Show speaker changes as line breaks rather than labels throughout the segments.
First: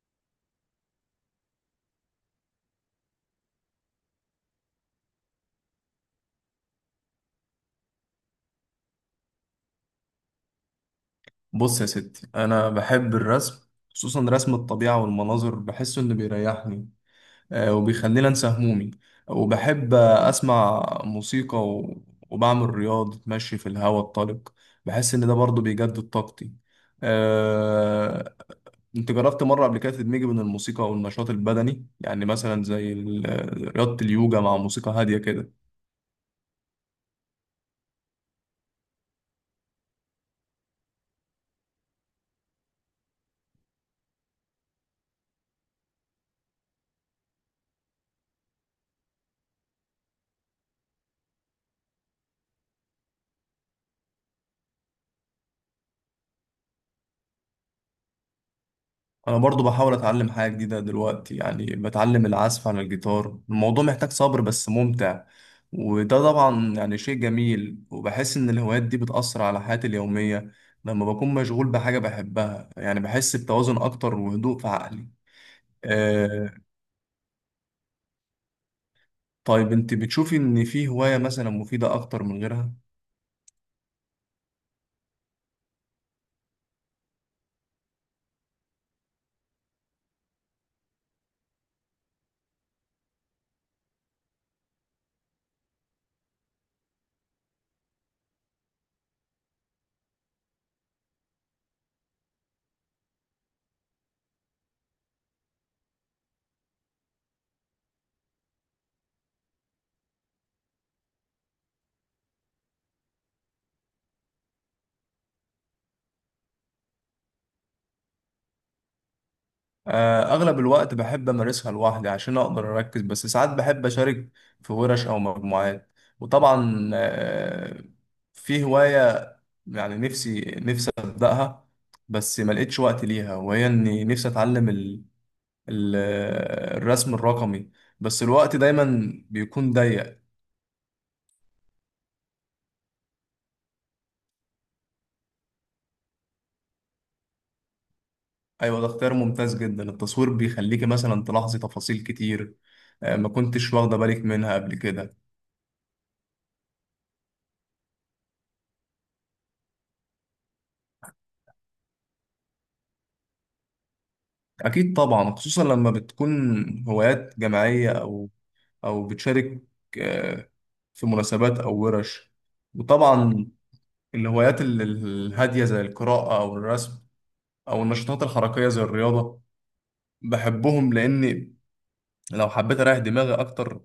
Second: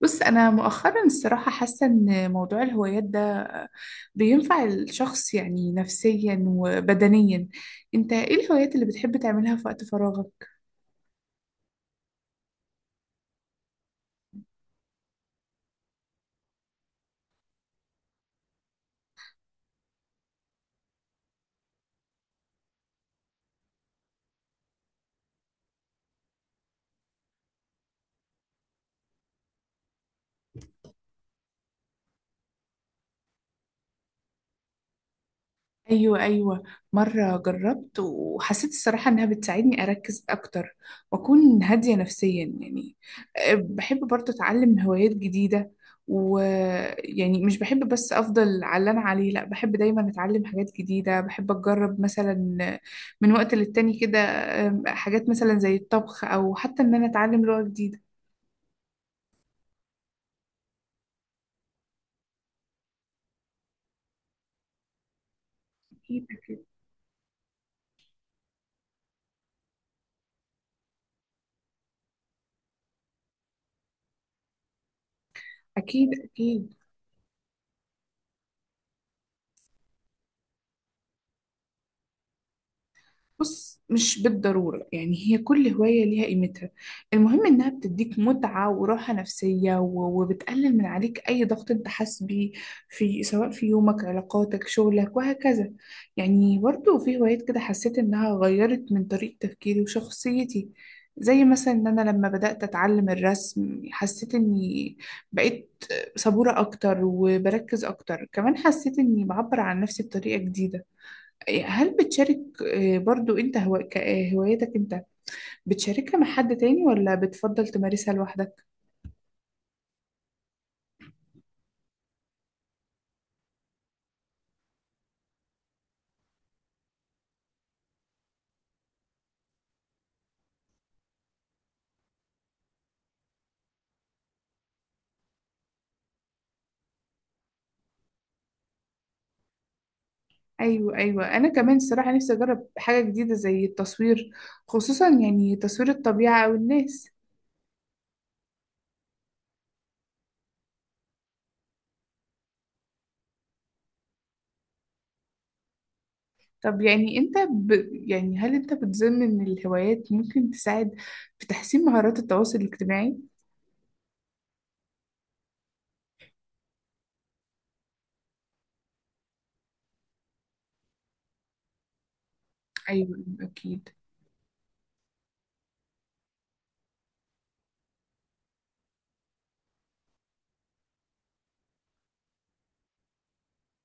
بص أنا مؤخرا الصراحة حاسة إن موضوع الهوايات ده بينفع الشخص، يعني نفسيا وبدنيا. أنت إيه الهوايات اللي بتحب تعملها في وقت فراغك؟
بص يا ستي، انا بحب الرسم، خصوصا رسم الطبيعه والمناظر، بحسه انه بيريحني. وبيخليني انسى همومي، وبحب اسمع موسيقى وبعمل رياضه مشي في الهواء الطلق. بحس ان ده برضه بيجدد طاقتي. آه، انت جربت مره قبل كده تدمجي بين الموسيقى والنشاط البدني، يعني مثلا زي رياضه اليوجا مع موسيقى هاديه كده؟
ايوه، ايوه. مره جربت وحسيت الصراحه انها بتساعدني اركز اكتر، واكون هاديه نفسيا يعني. بحب برضه اتعلم هوايات جديده، ويعني مش بحب بس افضل على اللي انا عليه، لا بحب دايما اتعلم حاجات جديده، بحب اجرب مثلا من وقت للتاني كده. حاجات مثلا زي الطبخ او حتى ان انا اتعلم لغه جديده.
انا برضو بحاول اتعلم حاجه جديده دلوقتي، يعني بتعلم العزف على الجيتار. الموضوع محتاج صبر بس ممتع. وده
اكيد، اكيد.
طبعا يعني شيء جميل، وبحس ان الهوايات دي بتأثر على حياتي اليوميه. لما بكون مشغول بحاجه بحبها، يعني بحس بتوازن اكتر وهدوء في عقلي.
اكيد،
آه.
اكيد.
طيب انت بتشوفي ان في هوايه مثلا مفيده اكتر من غيرها؟
بص، مش بالضرورة، يعني هي كل هواية ليها قيمتها. المهم إنها بتديك متعة وراحة نفسية و- وبتقلل من عليك أي ضغط أنت حاسس بيه في، سواء في يومك، علاقاتك، شغلك، وهكذا. يعني برضو في هوايات كده حسيت إنها غيرت من طريقة تفكيري وشخصيتي، زي مثلا إن أنا لما بدأت أتعلم الرسم حسيت إني بقيت صبورة أكتر وبركز أكتر، كمان حسيت إني بعبر عن نفسي بطريقة جديدة. هل بتشارك آه، برضو انت هو... ك- آه، هوايتك انت بتشاركها مع حد تاني ولا بتفضل تمارسها لوحدك؟
أغلب الوقت بحب أمارسها لوحدي عشان أقدر أركز، بس ساعات بحب أشارك في ورش أو مجموعات. وطبعا في هواية يعني نفسي نفسي أبدأها، بس ما لقيتش وقت ليها، وهي إني نفسي أتعلم ال- الرسم الرقمي، بس الوقت دايما بيكون ضيق.
ايوه، ايوه، انا كمان الصراحة نفسي اجرب حاجة جديدة زي التصوير، خصوصا يعني تصوير الطبيعة او الناس.
أيوة، ده اختيار ممتاز جدا. التصوير بيخليكي مثلا تلاحظي تفاصيل كتير ما كنتش واخدة بالك منها قبل كده.
طب يعني انت يعني هل انت بتظن ان الهوايات ممكن تساعد في تحسين مهارات التواصل الاجتماعي؟
أكيد طبعا، خصوصا لما بتكون هوايات جماعية أو بتشارك آه، في مناسبات أو ورش.
ايوه،
وطبعا
اكيد.
الهوايات الهادية زي القراءة أو الرسم، أو النشاطات الحركية زي الرياضة، بحبهم لأني لو حبيت أريح دماغي أكتر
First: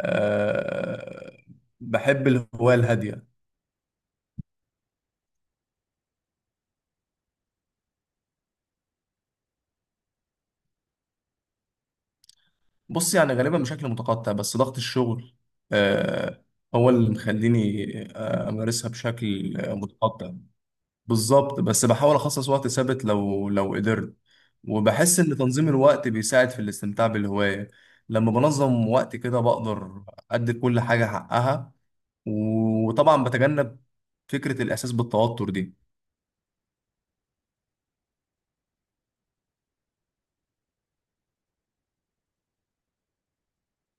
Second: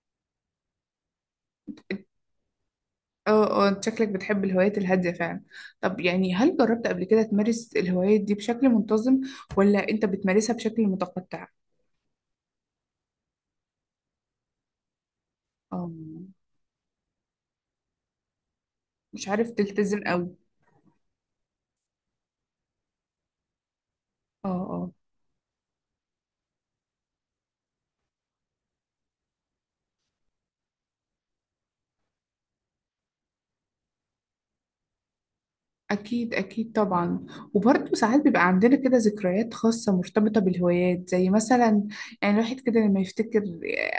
آه، بحب الهواية الهادية.
اه، اه، انت شكلك بتحب الهوايات الهادية فعلا. طب يعني هل جربت قبل كده تمارس الهوايات دي بشكل منتظم، ولا انت بتمارسها بشكل متقطع؟
بص، يعني غالبا بشكل متقطع، بس ضغط الشغل
اه.
آه، هو اللي مخليني أمارسها
مش عارف
بشكل
تلتزم
متقطع.
قوي.
بالظبط، بس بحاول اخصص وقت ثابت لو قدرت.
اه، اه.
وبحس ان تنظيم الوقت بيساعد في الاستمتاع بالهواية. لما بنظم وقت كده بقدر ادي كل حاجة حقها، وطبعا بتجنب فكرة الاحساس بالتوتر دي.
أكيد، أكيد طبعا. وبرضه ساعات بيبقى عندنا كده ذكريات خاصة مرتبطة بالهوايات، زي مثلا يعني الواحد كده لما يفتكر،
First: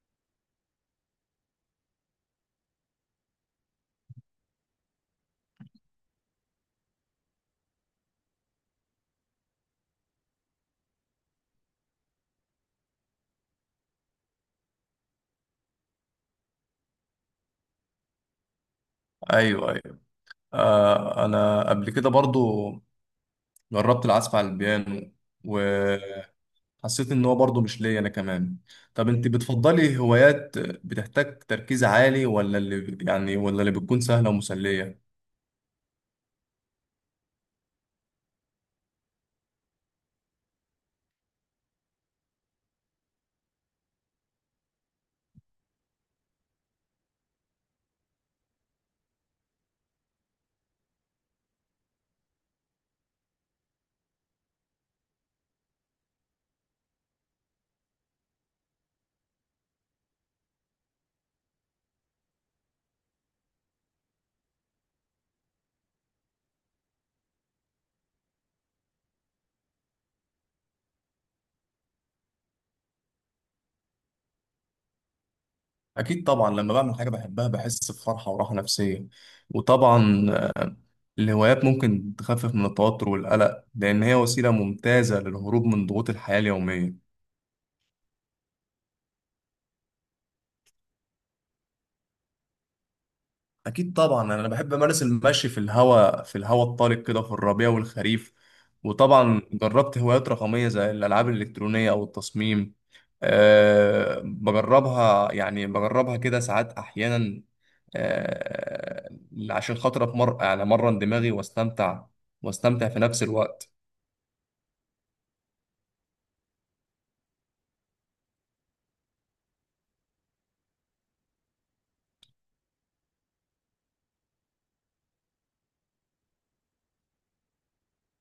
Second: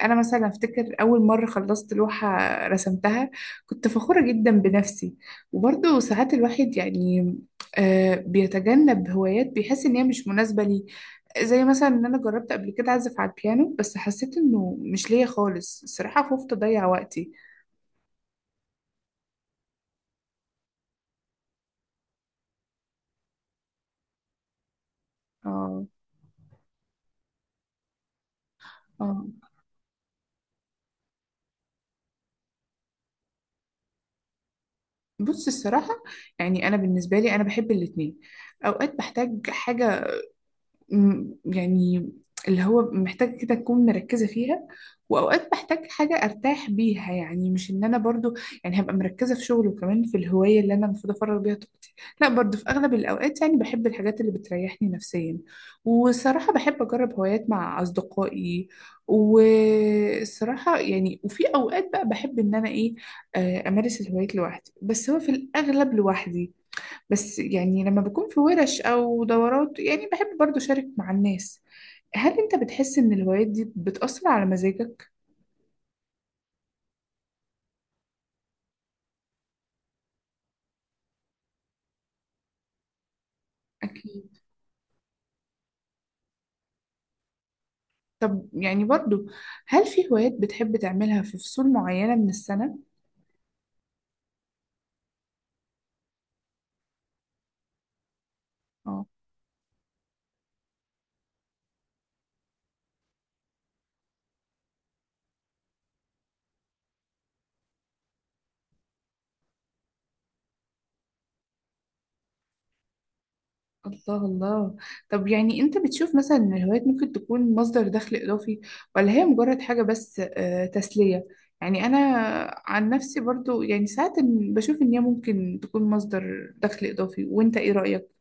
أنا مثلا أفتكر أول مرة خلصت لوحة رسمتها، كنت فخورة جدا بنفسي. وبرضه ساعات الواحد يعني بيتجنب هوايات بيحس إن هي مش مناسبة ليه، زي مثلا إن أنا جربت قبل كده أعزف على البيانو بس حسيت إنه مش ليا خالص، الصراحة خفت أضيع وقتي.
ايوه، ايوه. آه، انا قبل كده برضو جربت العزف على البيانو،
اه،
وحسيت ان هو برضو مش ليا انا كمان. طب
اه.
انت بتفضلي هوايات بتحتاج تركيز عالي، ولا اللي بتكون سهلة ومسلية؟
بص الصراحة، يعني أنا بالنسبة لي أنا بحب الاتنين. أوقات بحتاج حاجة يعني اللي هو محتاج كده أكون مركزة فيها، وأوقات بحتاج حاجة أرتاح بيها، يعني مش إن أنا برضو يعني هبقى مركزة في شغل وكمان في الهواية اللي أنا المفروض أفرغ بيها طاقتي. لا، برضو في أغلب الأوقات يعني بحب الحاجات اللي بتريحني نفسيا، والصراحة بحب أجرب هوايات مع أصدقائي. والصراحة يعني وفي أوقات بقى بحب إن أنا إيه، أمارس الهوايات لوحدي، بس هو في الأغلب لوحدي. بس يعني لما بكون في ورش أو دورات يعني بحب برضو أشارك مع الناس. هل أنت بتحس إن الهوايات دي بتأثر على مزاجك؟
أكيد طبعا، لما بعمل حاجة بحبها بحس بفرحة وراحة نفسية. وطبعا الهوايات ممكن تخفف من التوتر والقلق، لأن هي
أكيد.
وسيلة ممتازة للهروب من ضغوط الحياة اليومية.
طب يعني برضو، هل في هوايات بتحب تعملها في فصول معينة من السنة؟
أكيد طبعا، أنا بحب أمارس المشي في الهواء الطلق كده في الربيع والخريف.
اه.
وطبعا جربت هوايات رقمية زي الألعاب الإلكترونية أو التصميم. بجربها كده ساعات أحيانا، آه، عشان خاطر اتمر يعني امرن دماغي، واستمتع في نفس الوقت.
الله، الله. طب يعني أنت بتشوف مثلا إن الهوايات ممكن تكون مصدر دخل إضافي، ولا هي مجرد حاجة بس تسلية؟ يعني أنا عن نفسي برضو يعني ساعات بشوف إن هي ممكن تكون مصدر دخل إضافي، وأنت إيه رأيك؟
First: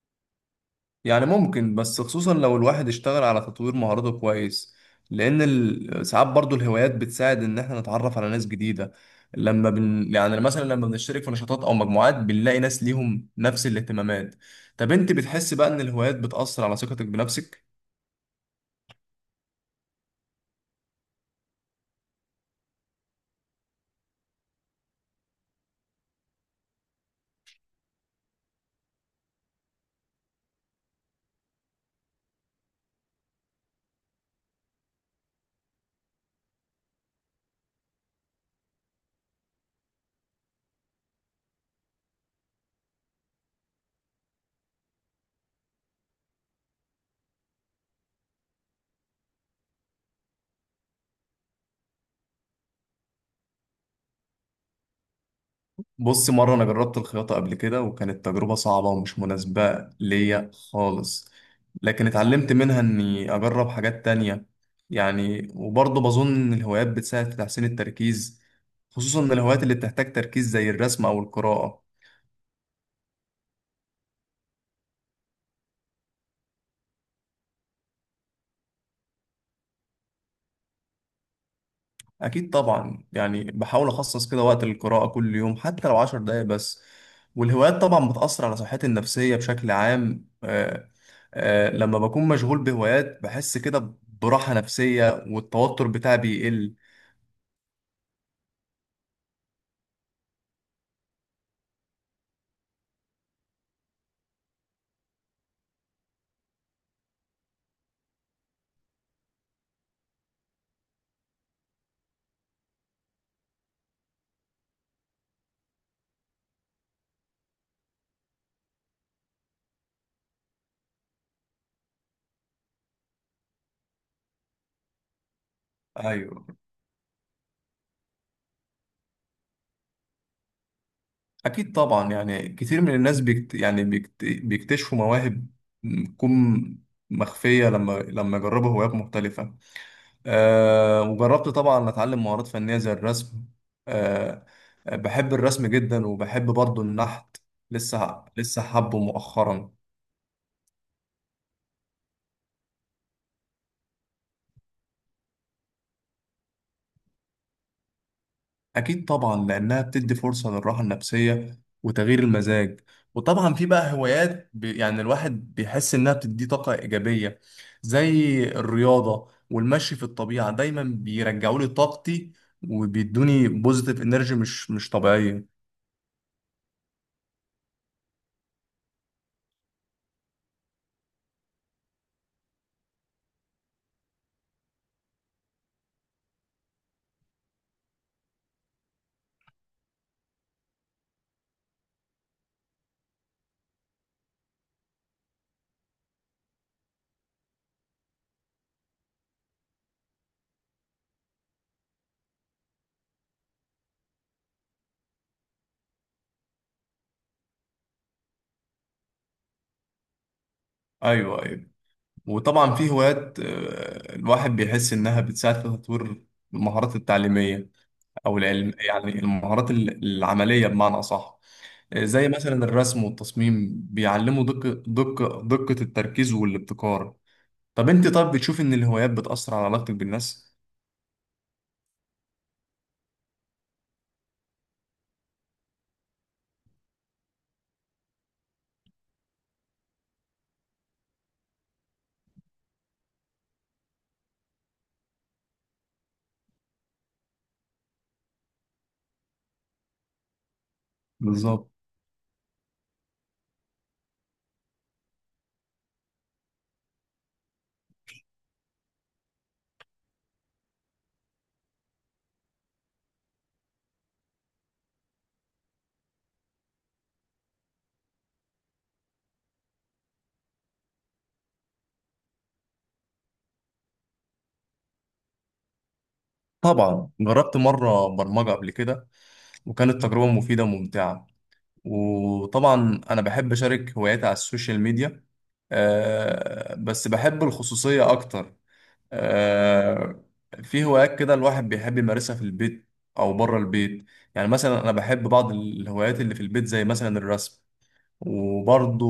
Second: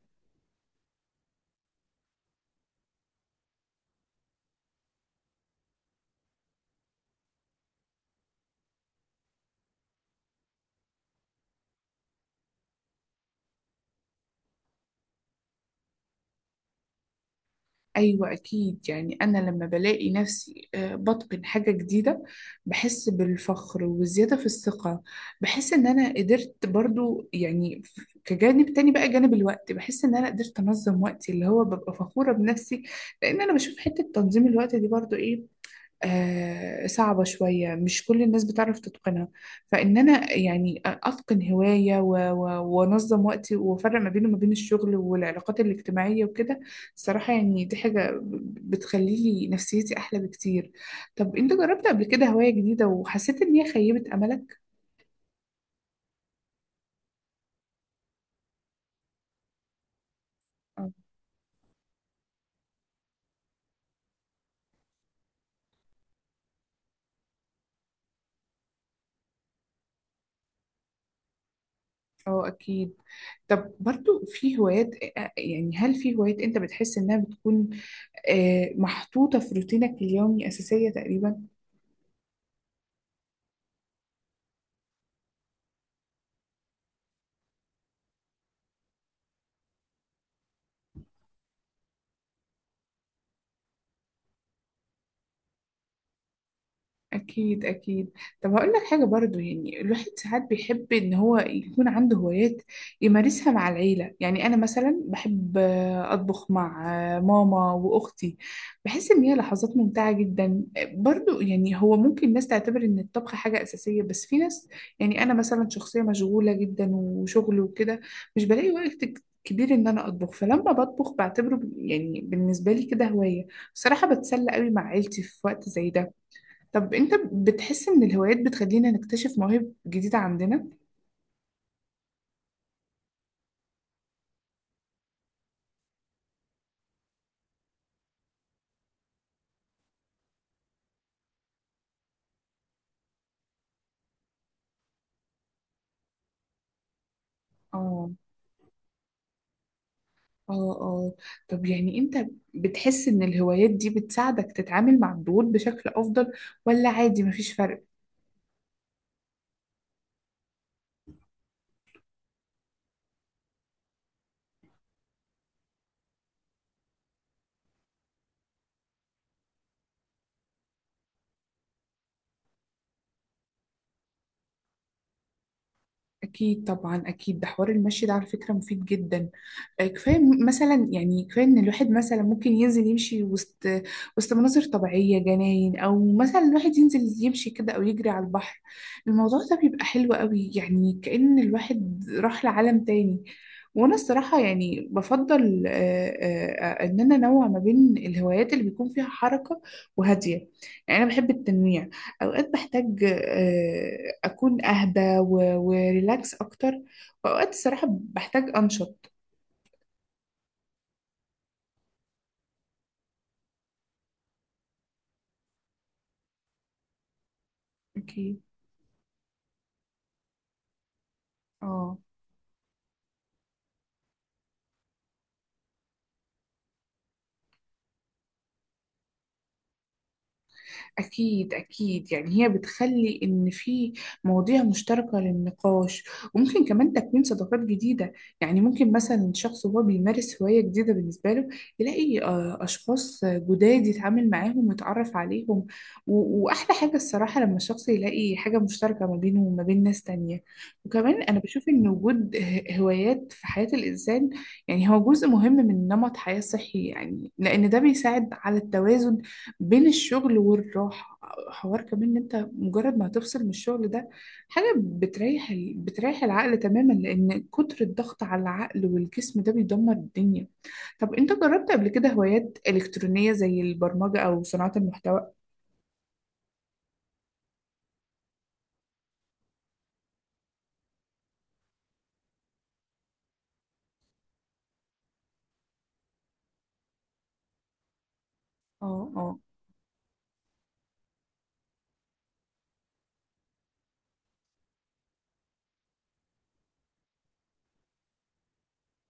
يعني ممكن، بس خصوصا لو الواحد اشتغل على تطوير مهاراته كويس. لان ساعات برضو الهوايات بتساعد ان احنا نتعرف على ناس جديدة. لما بن يعني مثلا لما بنشترك في نشاطات او مجموعات بنلاقي ناس ليهم نفس الاهتمامات. طب انت بتحس بقى ان الهوايات بتأثر على ثقتك بنفسك؟
أيوة، أكيد. يعني أنا لما بلاقي نفسي بتقن حاجة جديدة بحس بالفخر والزيادة في الثقة. بحس إن أنا قدرت برضو، يعني كجانب تاني بقى، جانب الوقت، بحس إن أنا قدرت أنظم وقتي اللي هو ببقى فخورة بنفسي. لأن أنا بشوف حتة تنظيم الوقت دي برضو إيه، صعبة شوية، مش كل الناس بتعرف تتقنها. فإن أنا يعني أتقن هواية و- و- وأنظم وقتي وأفرق ما بينه وما بين الشغل والعلاقات الاجتماعية وكده، الصراحة يعني دي حاجة بتخليلي نفسيتي أحلى بكتير. طب أنت جربت قبل كده هواية جديدة وحسيت إن هي خيبت أملك؟
بص، مرة أنا جربت الخياطة قبل كده، وكانت تجربة صعبة ومش مناسبة ليا
آه.
خالص. لكن اتعلمت منها إني أجرب حاجات تانية. يعني وبرضه بظن إن الهوايات بتساعد في تحسين التركيز، خصوصا إن الهوايات اللي بتحتاج تركيز زي الرسم أو القراءة.
اه، اكيد. طب برضو، في هوايات يعني هل في هوايات انت بتحس انها بتكون محطوطة في روتينك اليومي، اساسية تقريبا.
أكيد طبعا، يعني بحاول أخصص كده وقت للقراءة كل يوم، حتى لو 10 دقايق بس. والهوايات طبعا بتأثر على صحتي النفسية بشكل عام. لما بكون مشغول بهوايات بحس كده براحة نفسية، والتوتر بتاعي بيقل.
أكيد، أكيد. طب هقول لك حاجة برضو، يعني الواحد ساعات بيحب إن هو يكون عنده هوايات يمارسها مع العيلة، يعني أنا مثلا بحب أطبخ مع ماما وأختي، بحس إن هي لحظات ممتعة جدا. برضو يعني هو ممكن ناس تعتبر إن الطبخ حاجة أساسية، بس في ناس، يعني أنا مثلا شخصية مشغولة جدا وشغل وكده، مش بلاقي وقت كبير إن أنا أطبخ، فلما بطبخ بعتبره يعني بالنسبة لي كده هواية، بصراحة بتسلى قوي مع عيلتي في وقت زي ده.
أيوه.
طب انت بتحس ان الهوايات بتخلينا نكتشف مواهب جديدة عندنا؟
أكيد طبعا، يعني كتير من الناس بيكتشفوا مواهب بتكون مخفية، لما يجربوا هوايات مختلفة. أه. وجربت طبعا أتعلم مهارات فنية زي الرسم. أه. بحب الرسم جدا، وبحب برضو النحت.
اه،
لسه لسه حبه مؤخرا.
اه، اه. طب يعني انت بتحس ان الهوايات دي بتساعدك تتعامل مع الضغوط بشكل افضل، ولا عادي مفيش فرق؟
أكيد طبعا، لأنها بتدي فرصة للراحة النفسية وتغيير المزاج. وطبعا في بقى هوايات يعني الواحد بيحس إنها بتديه طاقة إيجابية، زي الرياضة والمشي في الطبيعة، دايما بيرجعوا لي طاقتي. وبيدوني بوزيتيف انرجي مش طبيعية.
أكيد طبعا. أكيد ده حوار المشي ده، على فكرة مفيد جدا. كفاية مثلا، يعني كفاية إن الواحد مثلا ممكن ينزل يمشي وسط مناظر طبيعية، جناين، أو مثلا الواحد ينزل يمشي كده أو يجري على البحر. الموضوع ده بيبقى حلو قوي، يعني كأن الواحد راح لعالم تاني. وأنا الصراحة يعني بفضل إن أنا أنوع ما بين الهوايات اللي بيكون فيها حركة وهادية، يعني أنا بحب التنويع. أوقات بحتاج أكون أهدى و- وريلاكس أكتر، وأوقات الصراحة بحتاج أنشط.
ايوه، ايوه. وطبعا في هوايات الواحد بيحس إنها بتساعد في تطوير المهارات التعليمية. أو
أكيد.
العلم، يعني المهارات العملية بمعنى أصح.
اه.
زي مثلا الرسم والتصميم بيعلموا دقة التركيز والابتكار. طب أنت بتشوف إن الهوايات بتأثر على علاقتك بالناس؟
أكيد، أكيد. يعني هي بتخلي إن في مواضيع مشتركة للنقاش، وممكن كمان تكوين صداقات جديدة، يعني ممكن مثلا شخص هو بيمارس هواية جديدة بالنسبة له يلاقي أشخاص جداد يتعامل معاهم ويتعرف عليهم. و- وأحلى حاجة الصراحة لما الشخص يلاقي حاجة مشتركة ما بينه وما بين ناس تانية. وكمان أنا بشوف
بالظبط.
إن وجود هوايات في حياة الإنسان يعني هو جزء مهم من نمط حياة صحي، يعني لأن ده بيساعد على التوازن بين الشغل والراحة. حوار كمان، ان انت مجرد ما هتفصل من الشغل ده، حاجة بتريح بتريح العقل تماما، لان كتر الضغط على العقل والجسم ده بيدمر الدنيا. طب انت جربت قبل كده هوايات إلكترونية زي البرمجة او صناعة المحتوى؟
طبعا جربت مرة برمجة قبل كده، وكانت تجربة مفيدة وممتعة. وطبعا أنا بحب أشارك هواياتي على السوشيال ميديا، بس بحب الخصوصية أكتر.
اه، اه،
آه، في هوايات كده الواحد بيحب يمارسها في البيت او بره البيت. يعني مثلا انا بحب بعض الهوايات اللي في البيت زي مثلا الرسم، وبرضو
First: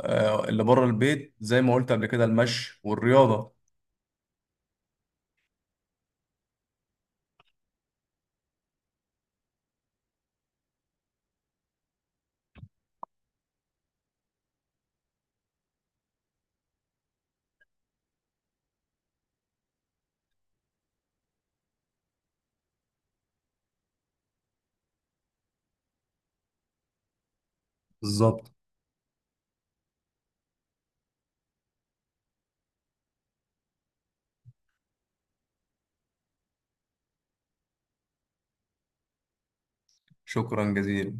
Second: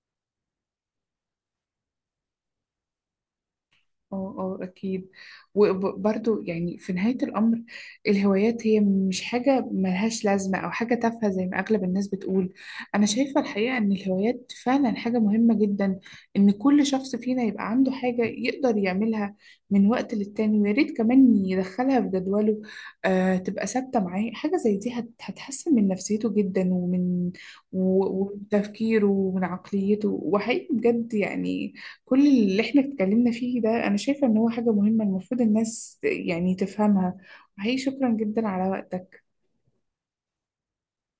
اللي بره البيت زي ما قلت قبل كده المشي والرياضة.
اه، اه، اكيد. وبرضو يعني في نهاية الامر الهوايات هي مش حاجة ملهاش لازمة او حاجة تافهة زي ما اغلب الناس بتقول. انا شايفة الحقيقة ان الهوايات فعلا حاجة مهمة جدا، ان كل شخص فينا يبقى عنده حاجة يقدر يعملها من وقت للتاني، ويا ريت كمان يدخلها في جدوله تبقى ثابتة معاه. حاجة زي دي هتحسن من نفسيته جدا، ومن و- ومن
بالظبط.
تفكيره ومن عقليته، وحقيقي بجد يعني كل اللي احنا اتكلمنا فيه ده انا شايفة ان هو حاجة مهمة المفروض الناس يعني تفهمها. وحقيقي شكرا جدا على وقتك.
شكرا جزيلا.